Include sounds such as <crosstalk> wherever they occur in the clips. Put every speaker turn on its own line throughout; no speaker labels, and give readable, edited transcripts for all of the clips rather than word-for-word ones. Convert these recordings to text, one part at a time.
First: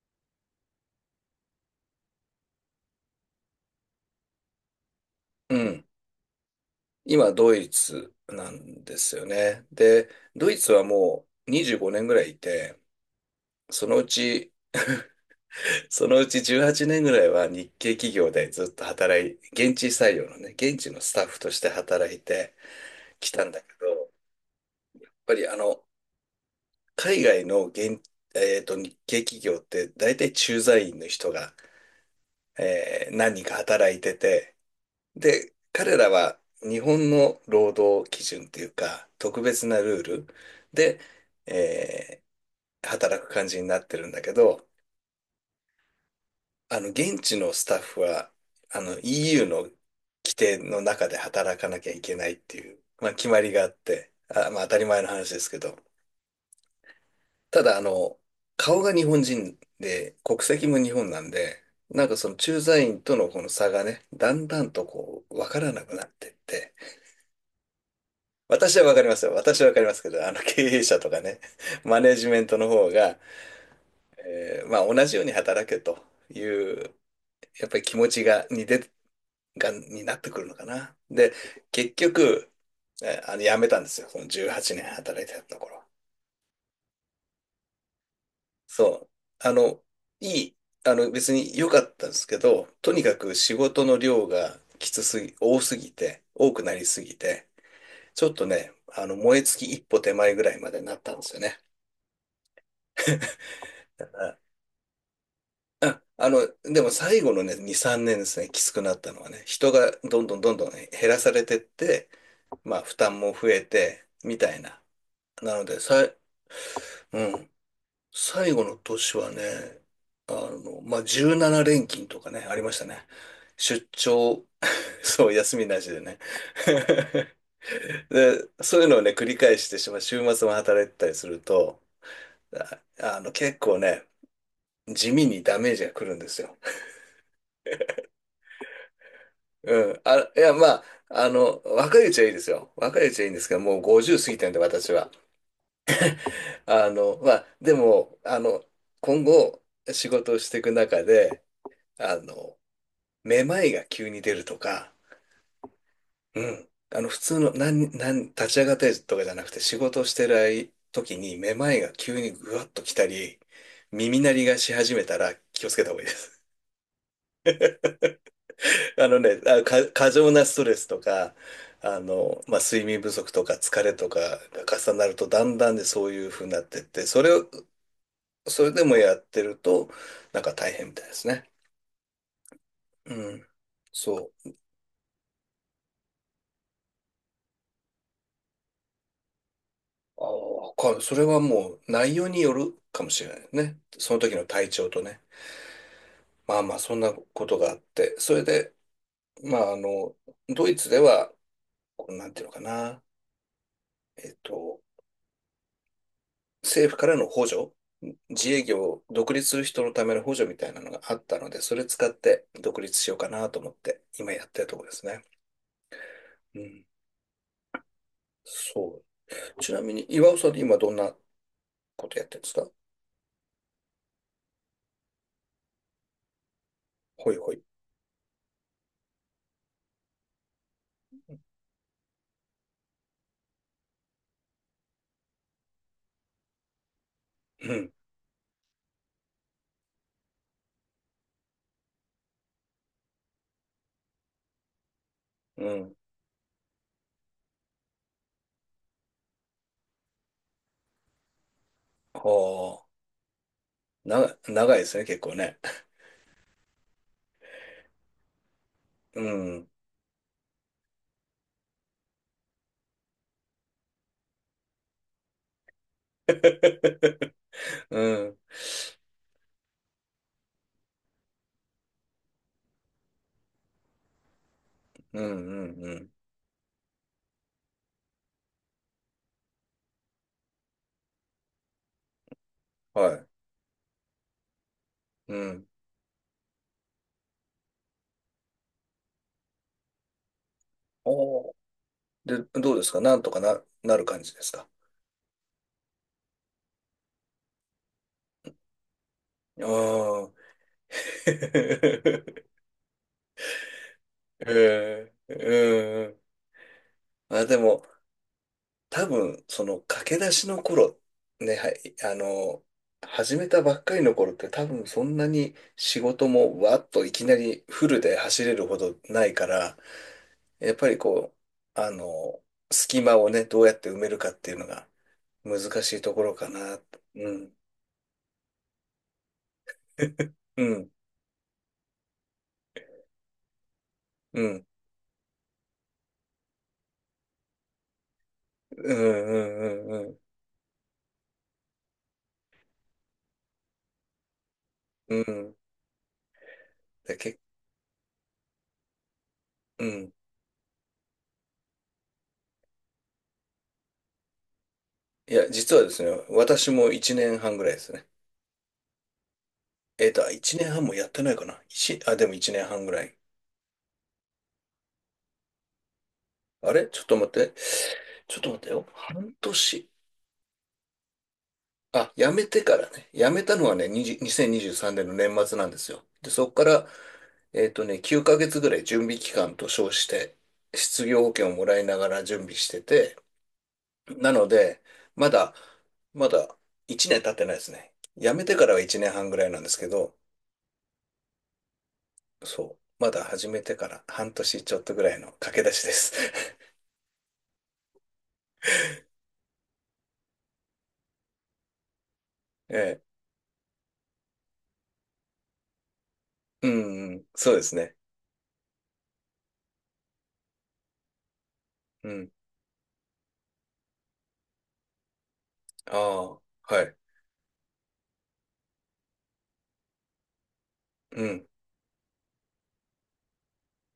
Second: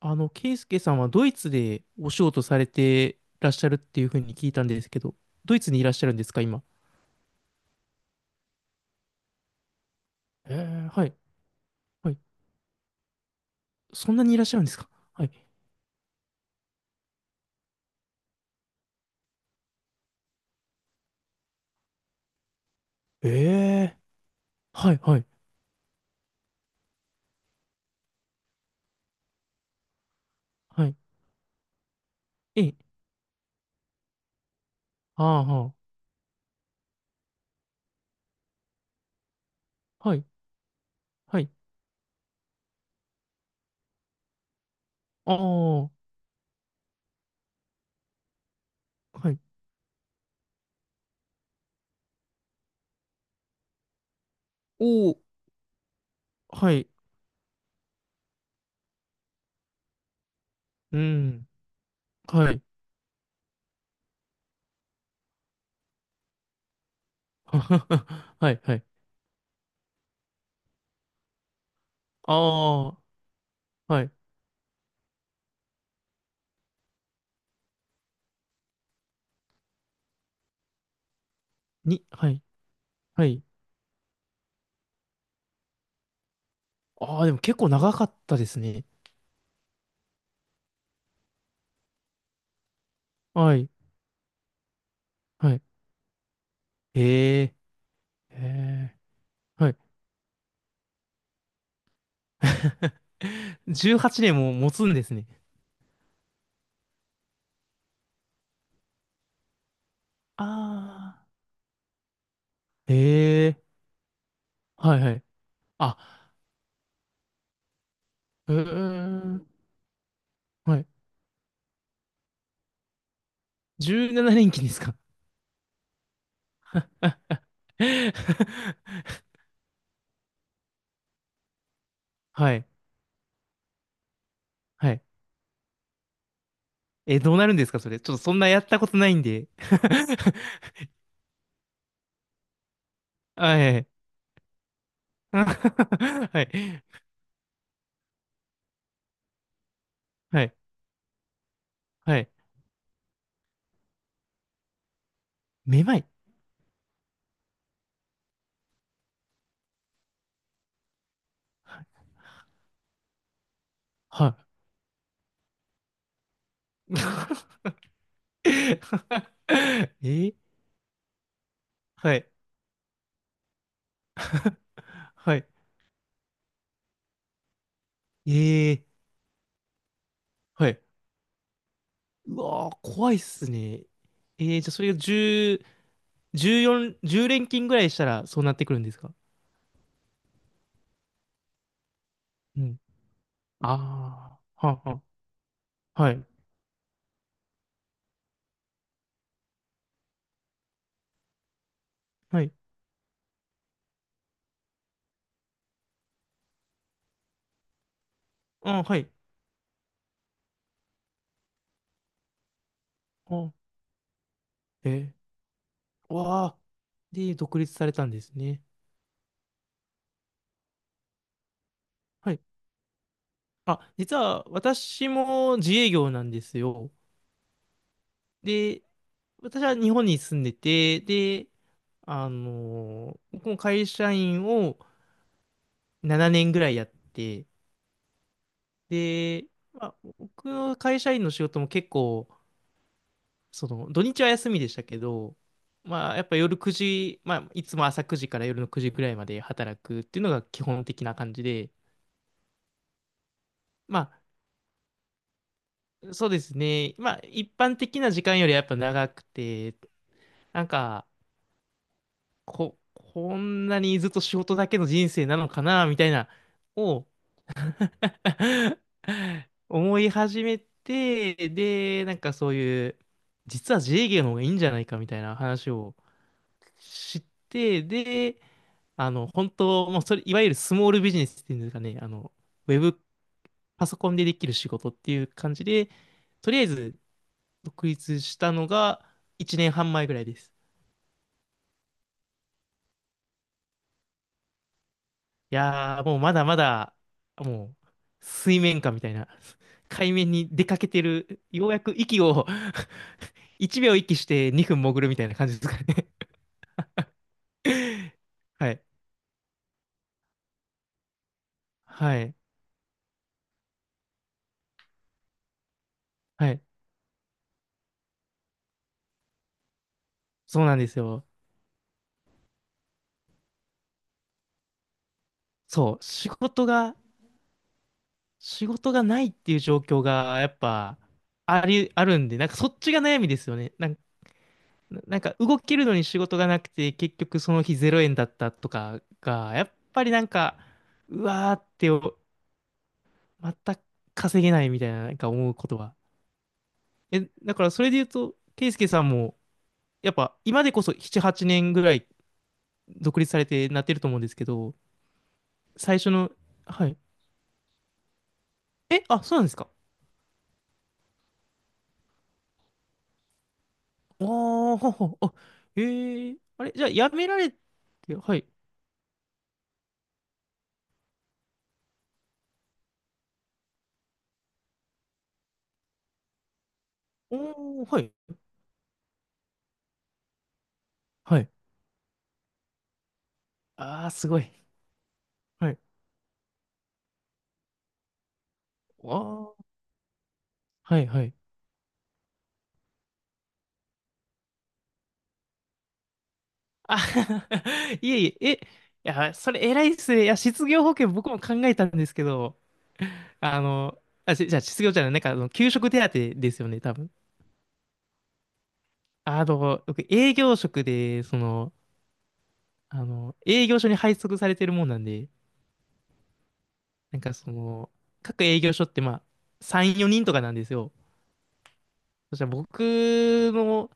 ケイスケさんはドイツでお仕事されてらっしゃるっていうふうに聞いたんですけど、ド
う
イツにい
ん。
らっしゃるんですか、今？
今、ドイツなんですよね。で、ドイツは
はい、
もう25年
は
ぐ
い。
らいいて、そのう
そんなにいらっ
ち、
しゃるんですか？はい。
そのうち18年ぐらいは日系企業でずっと現地採用のね、現地のスタッフとして働いて
え
きたんだけど、や
え
っ
ー、はい、はい、
ぱり海外の現、えーと、日系企業って大体駐
は
在
い。
員の人が、
ええ
何人か働いてて、
あー
で、
は
彼らは日本の労働基準っていうか、特別なルー
はい、
ルで、
はい、
えー働く感じになってるんだけど、
ああ、は
現地のスタッフは、
い。
EU の規定の中で働かなきゃいけないっていう、まあ、決まりがあって、まあ、当たり前の
おー、
話ですけど、
はい、
ただ、顔が日本人で、国籍も日
う
本なん
ん、
で、なんかその
は
駐
い。
在員とのこの差がね、だんだんとこう、わからなくなってって、
<laughs> はい、は
私は
い。
わかりますよ。私はわかりますけど、あの経営者とかね、マネジ
あ
メントの方が、
あ、はい。
まあ同じように働けという、やっぱり気持ちが、にで、が、になってくるのかな。で、結
はい、
局、
はい。
辞めたんですよ。その18年働いてたところ。
ああ、でも結構長かったですね。
そう。あの、いい、あの、別に良かったんですけど、とにかく仕
はい、
事の量がきつすぎ、
はい。
多くなりすぎて、
えー、
ちょっとね、
え
燃え尽
は
き
い。
一歩手前ぐらいまでなったんですよね。
<laughs> 18年も持つんですね。
でも最後のね、2、3年ですね、きつくなったのはね、人がどんどんどんどんね減ら
あ
されてって、まあ
あ。へ
負担も増え
え。
て、みたいな。
はいはい。
なので、さい、
あ、
うん、最
う
後の年は
ーん。
ね、
はい。
まあ17連勤とかね、ありましたね。出
17
張、
連
<laughs>
勤ですか？
そう、休みなしでね。<laughs> で、そういうのをね、
<laughs>
繰り返してしまう、週末も働いてたりすると、
はい。
あ、結構ね、
はい。
地味にダメージが来るんですよ。
え、どうなるんですかそれ？ちょっとそんなやったことないんで。
うん。いや、若いうちはいいですよ。若いうちはいいん
<laughs>
ですけど、
は
もう
い。
50過ぎてるんで、私は。
<laughs> はい。
あの、まあ、でも、あの、今後、仕事を
は
し
い。
ていく中で、あ
はい。
の、めまいが急に出るとか、
めまい。
うん。普通の、なん、なん、立ち上がってとかじゃなくて、仕事をしてる時に、めまいが急にぐわっと来たり、耳鳴り
は
がし始めたら、気をつけた方がいいです。
い。
あ
<laughs>
のね、
え
過剰
ー
なストレスとか、
はい。
睡眠不足とか疲れとかが重なると、
は
だ
い。
んだんでそういう風になってって、そ
え
れで
ー
もやってると、なんか
は
大
い。
変みたいですね。
うわー、怖いっ
うん。
すね。
そう。
じゃあそれが10連勤ぐらいしたらそうなってくるんですか？
ああ、それはもう内容によ
う
る
ん。
かもしれないね。その時
あ
の
あ、
体
は
調
あ
と
は
ね。
あ、はい。
まあまあ、そんなことがあって、それで、まあ、あの、ドイツでは、こうなんて
は
いうの
い。
かな、えっと、政府からの補助自営
あは
業、
い。
独立する人のための補助みたいなのがあったので、それ使って独立しようかなと
あ
思って、今やってるところです
え
ね。
わ
う
あ。
ん。
で、独立されたんですね。
そう。ちなみに、岩尾さんって今どんなことやっ
は
てる
い。
んですか？
あ、実は私も自営業なんですよ。
ほいほい。
で、私は日本に住んでて、で、僕も会社員を7年ぐらいやって、
うん。
で、まあ、僕の会社員の仕事も結構、その、土日は休みでしたけど、
うん。
まあ、やっぱ夜9時、まあ、いつも朝9時から夜の9時くらいまで働くっていうのが基本的な感じで、
はあ。
ま
長いですね、結構ね。
あ、そうですね。まあ、一般的な時間よりやっぱ長
<laughs> う
く
ん。
て、なんか、こんなにずっと仕事だけの人生なのかな、みたいな、を
うん。
<laughs> 思い始めて、で、なんかそういう、実は自営業の方がいいんじゃないかみた
う
いな
ん、う
話
ん、う
を
ん。
知って、で、あの、本当、もうそれ、いわゆるスモールビジネスっていうんですかね、あの、ウェブ
はい。
パソコンでできる仕事っていう
う
感じ
ん。
で、とりあえず独立したのが1年半前ぐらいです。
おー。で、どうですか？なんとかな、なる感じですか？
いやー、もうまだまだ、もう、水面下みたいな、
あ
海
あ
面に出かけてる、ようやく息
ー。
を
<laughs>
<laughs> 1秒息して2分潜る
へ
みたいな感じですかね？
え、うん。あ、でも、
<laughs> はい。
多分、その駆け出しの頃、ね、
はい。
始めたばっかりの頃って多分そんなに仕事
は
も
い。
わっといきなりフルで走れるほどないから、
そう
や
な
っ
んで
ぱり
すよ。
こう、隙間をね、どうやって埋めるかっていうのが難
そ
し
う。
いところかな。うん。
仕事がないっていう状況
<laughs>
がやっ
うん、
ぱあるんで、なんかそっちが悩みですよね。
うん、うん、
なんか動けるのに仕事がなくて結局その日0円だったと
う
かが、やっ
ん、
ぱ
う
り
ん、
なんか、うわーってお全く稼げないみたいな、な
う
んか思
ん。
うことは。
で、
え、だからそれで言うと、ケイスケさんも
う
や
ん。
っぱ今でこそ7、8年ぐらい独立されてなってると思うんですけど、
いや、実はで
最
すね、
初の、
私
は
も
い。
1年半ぐらいですね。
え、あ、そうなんですか？
1年半もやってないかな。でも1年半ぐらい。
ああ、ははあ、ええあ
あ
れ、じゃ
れ
あ、
ちょっ
や
と
め
待っ
られ
て。
て、は
ちょっ
い。
と待ってよ。半年。あ、辞めてからね。辞めたのはね、20 2023年の年末なんですよ。で、そこから、
おー、はい、
9ヶ月ぐらい準備期間と称して、失業保
は
険
い。
をもらいながら準備してて、
ああ、す
な
ご
の
い。
で、まだ、
はい。
まだ1年経ってないですね。辞めてからは1年半ぐらい
あ
なん
あ、
ですけど、
はい、はい。
そう。まだ始めてから半年ちょっとぐらいの駆け出しです。<laughs>
あ <laughs> いえいえ、いや、それ偉いっすね。いや、失業保険僕も考えたんですけど、
ええ。
あの、じゃあ、失業じゃない、なんか、あの、給食手当です
う
よね、多分。
ん、うんそうですね。
あの、僕、営業職で、その、
うん。
あの、営業所に配属されてるもんなんで、
ああ、はい。
なんか、その、各営業所って、まあ、3、4人とかなんですよ。
うん。
そしたらの、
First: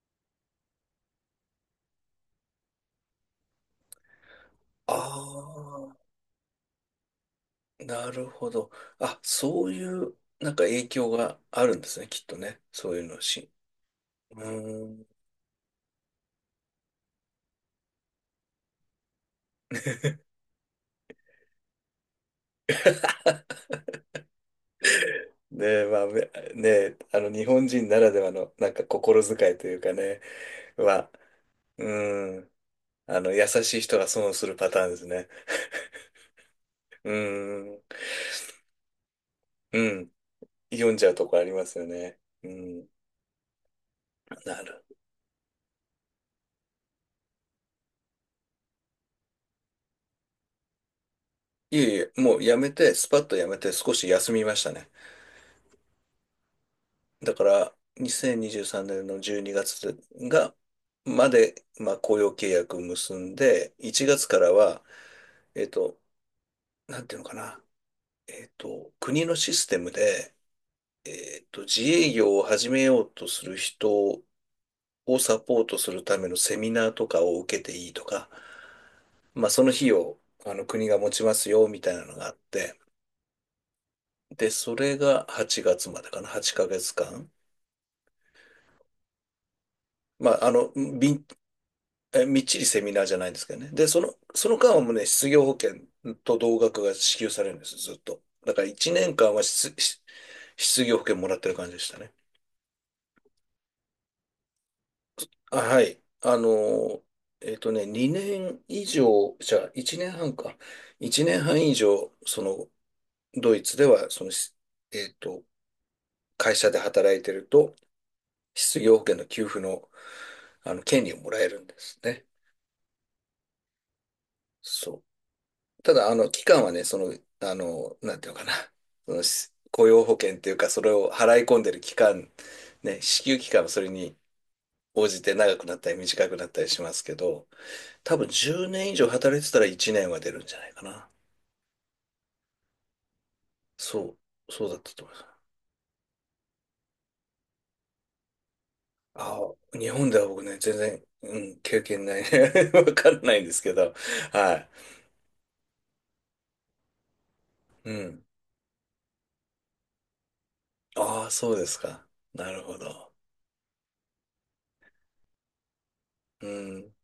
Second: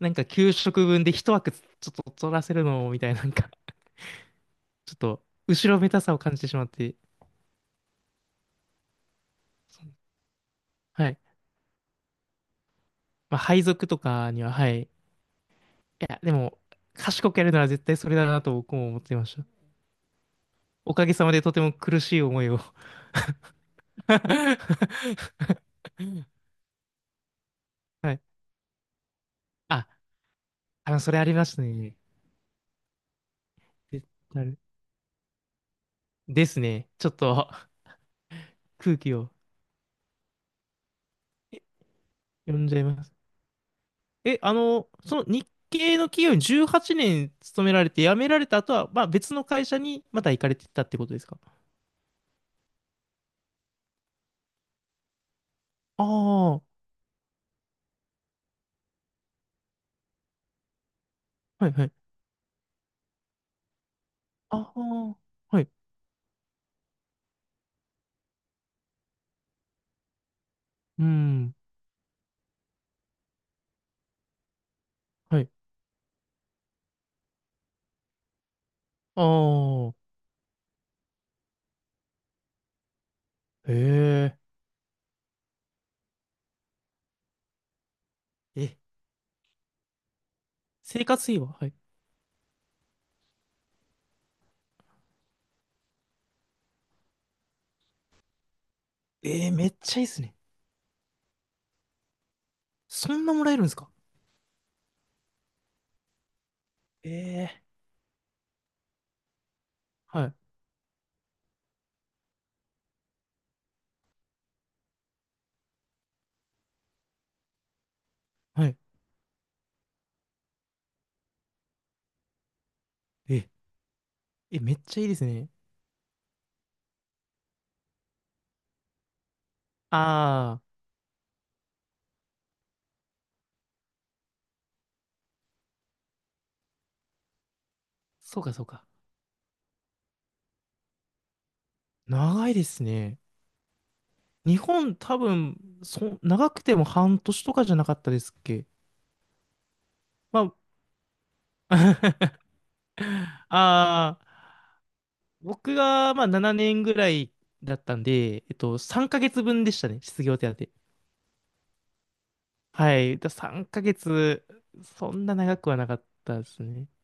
なんか給食分で一枠ょっと取らせるのもみたいな、なんか、<laughs> ちょっ
あ
と、後ろめたさを感じてしまって、
あ、なるほど。あ、そういう、なんか影
は
響
い。
があるんですね、きっとね。そういうの
まあ、
し。
配属とか
う
には、はい。
ー
い
ん。
や、でも、賢くやるなら絶対それだなと僕も思っていました。おかげさまでとても苦しい思いを <laughs>
で、まあ、ね、日本人なら
は
で
い。
はの、なんか心遣いという
あ、
かね、は、
それありました
う
ね。
ーん、優しい人が損を
な
する
る
パターンですね。
ですね。ち
う
ょっと
ーん、
空気を
うん、読んじゃうとこありますよね。う
読んじゃい
ん、
ます。え、あ
なる。
の、その日系の企業に18年勤められて辞められた後は、まあ別の会社にまた行かれてたってことですか？
いえいえ、もうやめて、スパッとやめて少し休みましたね。
ああ、は
だから、2023年の12月がつが、まで、
いは
ま
い。
あ、雇用契約を結んで、1月から
あ
は、
あ、は
え
い。
っと、なんていうのかな、国のシステムで、
うん、
自営業を始めようとする人をサ
はい。
ポートするためのセミナーとかを受けていいとか、まあ、その費
ああ、
用、国が持ちますよ、みたいなのがあって、
へ
で、それが8月までかな、8ヶ月間。
え。え、
まあ、
生活
び
費ははい。
みっちりセミナーじゃないんですけどね。で、その間はもうね、失業保険と同額が支給されるんです、ずっと。だから1年間は
えー、めっちゃいいですね。
失業保険もらってる感じでしたね。
そんなもらえるんですか？
はい。
ええ
2年以上、じゃあ1年
ーはい、
半か。1年半以上、ドイツでは、えっと、会社で働いてると、
はい。
失業保険の給付の、権利をもらえるんですね。
え、え、めっちゃ
そ
いいですね。
う。ただ、期間はね、なんていうのかな、<laughs> 雇用保険って
あ
いう
あ、
か、それを払い込んでる期間、ね、支給期間はそれに応じて長くなったり短くなったりしますけど、多分
そうかそう
10
か。
年以上働いてたら1年は出るんじゃないかな。
長いですね。
そう、
日
そうだった
本
と思い
多
ます。
分、長くても半年とかじゃなかったですっけ？
ああ、日本では
ま
僕
あ、
ね、全然、うん、経験ない
<laughs>
ね。<laughs> わかんないんですけど、
ああ、
は
僕がまあ7年ぐらいだっ
い。う
たん
ん。
で、えっと、3ヶ月分でしたね、失業手当。
ああ、そうですか。なるほ
は
ど。
い。3ヶ月、そんな長くはなかったで
う
すね。
ん、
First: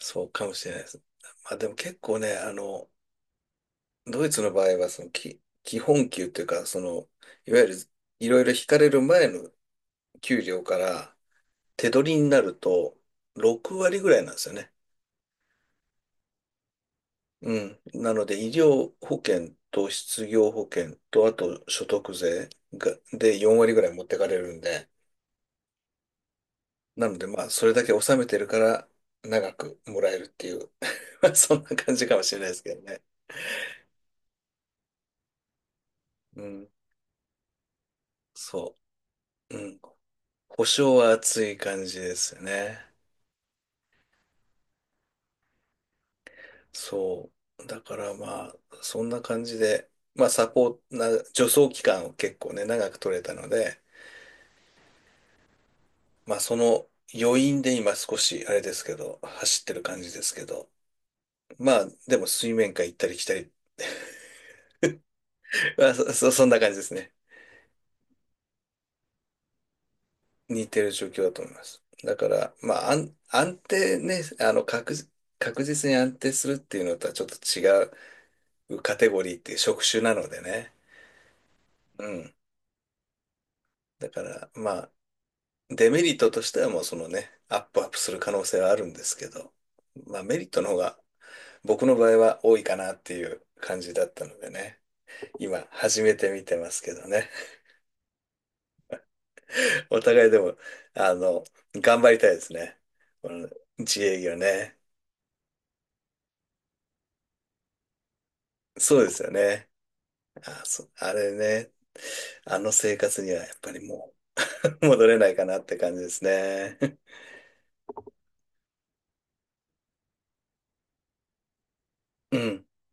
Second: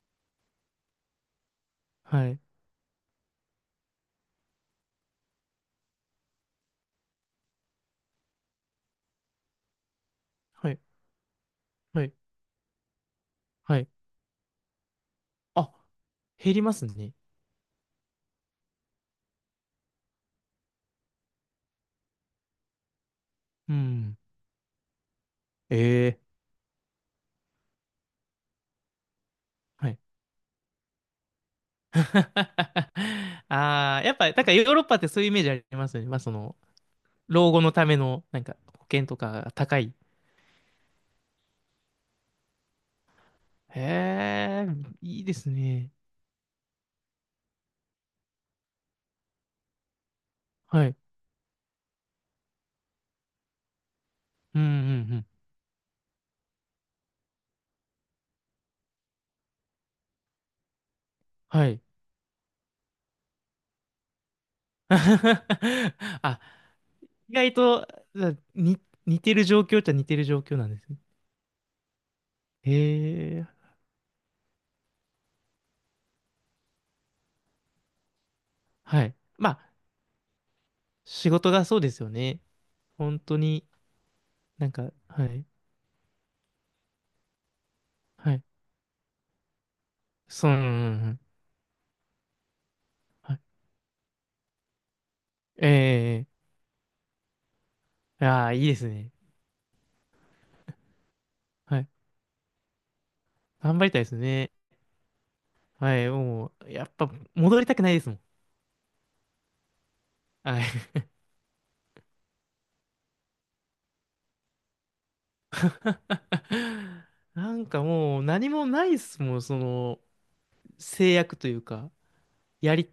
そうかもしれないです。まあでも結構
は
ね、
い。
ドイツの場合は、そのき、基本給というか、いわゆるいろいろ引かれる前の給料
は
か
い。
ら手
はい。
取りになると6
はい。
割ぐらいなんですよね。
あ、減りますね。
うん。なので、医療保険と失業保険と、あと所得税で4
う
割ぐらい持って
ん。
かれるんで、
ええ。
なので、まあ、それだけ納めてるから長く
はい。
もらえるっていう <laughs> まあそんな感じかもしれないですけどね。
<laughs> ああ、やっぱ、なんかヨーロッパってそういうイメージありますよね。まあ、そ
う
の、
ん。
老後のための、なんか、
そ
保険とかが
う。う
高
ん。
い。
保証は厚い感じですよね。
へえ、いいですね。
そう。だからまあ、そんな感じで、まあサポ
は
ー
い。
な、助走期間を結構ね、長く取れたので、
うんうんうん。
まあその余韻で今少し、あれですけど、走ってる感じですけど、
は
ま
い。
あでも水面下行ったり来たり、まあそ、<laughs>
<laughs>
そ
あ、
そんな感じですね。
意外と、あに、似てる状況っちゃ似てる状況な
似
んで
て
す
る
ね。
状況だと思います。だから、まあ
へえ、
安定ね、確実に安定するっていうのとはちょっと違うカ
は
テ
い。
ゴリーっ
ま
ていう
あ、
職種なのでね。
仕事がそうです
う
よ
ん。
ね。本当に、
だから、
な
ま
ん
あ、
か、はい、
デメリットとしてはもうそのね、アップアップする可
はい。
能性はあるんですけど、まあメリッ
そう、うんう
トの方
ん
が
うん
僕の場合は多いかなってい
はい。
う感じだったのでね、今始めて
え
みてますけどね、
え、ああ、いいですね。
<laughs> お互いでも、あの、
はい。
頑張りたいですね。この
頑張りた
自
いです
営業
ね。
ね。
はい、もう、やっぱ、戻りたくないですもん。
そうですよね。
は
あ、
い。
あれね、あの生活にはやっぱりもう <laughs> 戻れないかなって感じですね。<laughs>
<laughs> なんかもう、何もないですもん、その、制約というか、
うん、
やり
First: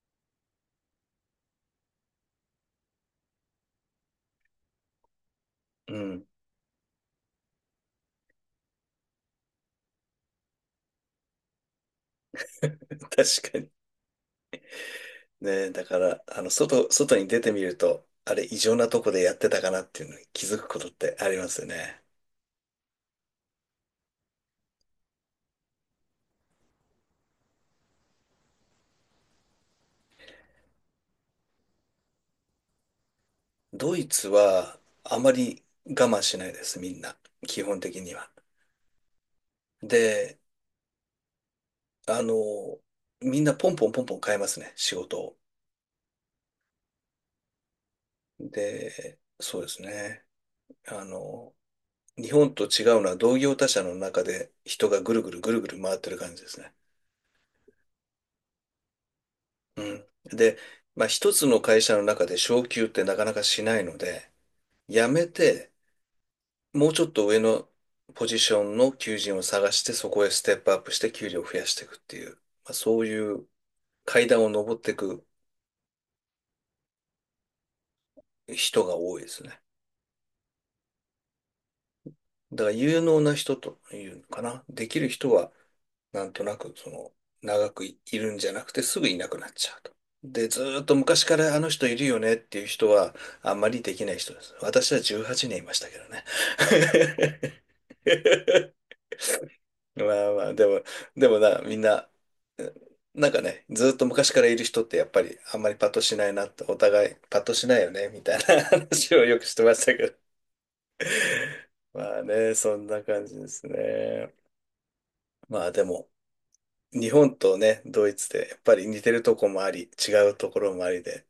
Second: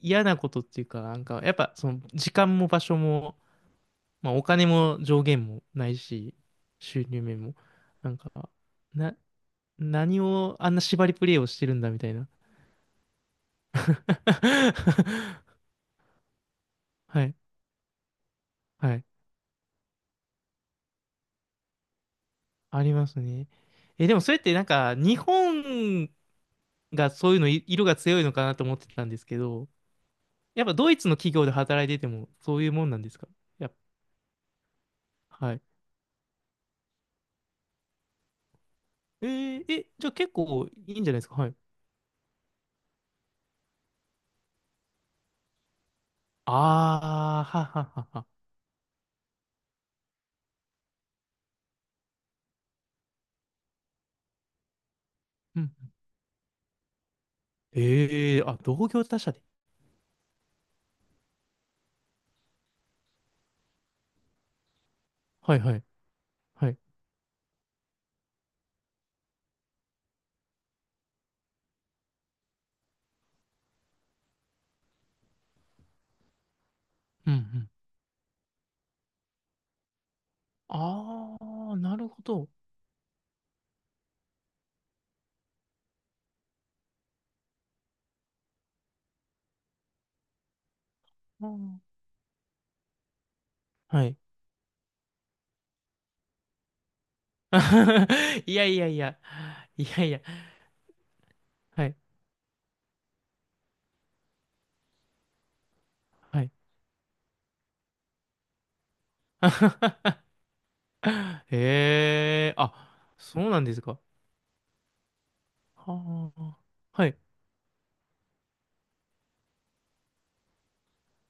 嫌なことっていうか、なんか、やっぱその時間も場所も、まあお金も上限もない
うん、
し、収入面も、なんか、な、何をあんな縛りプレイをしてるんだみたいな。
確かに。ねえ、
<laughs>
だから、外
は
に
い、
出てみると、あれ、異常な
は
と
い、
こでやってたかなっていうのに気づくことってありますよね。
ありますね。え、でもそれってなんか、日本がそういうのい、色が強いのかなと思ってたんですけど、やっぱドイツの企業で働いててもそういうもんなんですか？やっ
ドイツは、あま
ぱ、はい。
り我慢しないです、みんな。基本的には。
えーえ、じゃあ結
で、
構いいんじゃないですか？はい。
あの、みんなポンポンポンポン変えますね、仕事を。
ああ、はははは。
で、そうですね。あの、日本と違うのは同業他社の中で人がぐるぐるぐる
う
ぐる
ん。
回ってる感じですね。
ええあ、同業他社で。
うん。で、まあ、一つの会社の中で昇給ってなかなかしないので、辞め
はい
て、
はい。はい。
もうちょっと上のポジションの求人を探して、そこへステップアップして給料を増やしていくっていう、まあ、そういう階段を登っていく
うんうん。
人が多いですね。
ああ、なるほど。
だから有能な人というのかな。できる人は、なんとなく、長くい、いるんじゃなくてすぐいなくなっちゃうと。で、ずーっと昔か
う
らあの
ん、
人いるよねっていう人は、あんまりでき
は
な
い。
い人です。私は18年いましたけどね。
<laughs> いやい
<laughs>
やいや。い
ま
やいや。
あまあ、でも、でもな、みん
はい。
な、えなんかね、ずっと昔からいる人ってやっぱりあんまりパッとしない
は
な
い。
って、お互いパッとしないよね、みたいな <laughs> 話をよくしてましたけど。
<laughs>
まあ
え
ね、
え
そんな
あ、
感じ
そ
で
うなん
す
ですか？
ね。まあでも、
はあ。は
日
い。
本とね、ドイツでやっぱり似てるとこもあり、違うところもありで、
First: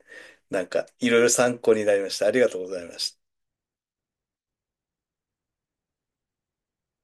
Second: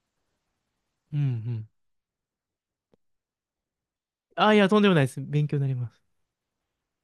なんかい
う
ろ
ん
い
う
ろ参
ん。
考になりました。ありがとうございました。
あ、いや、とんでもないです。勉強になります。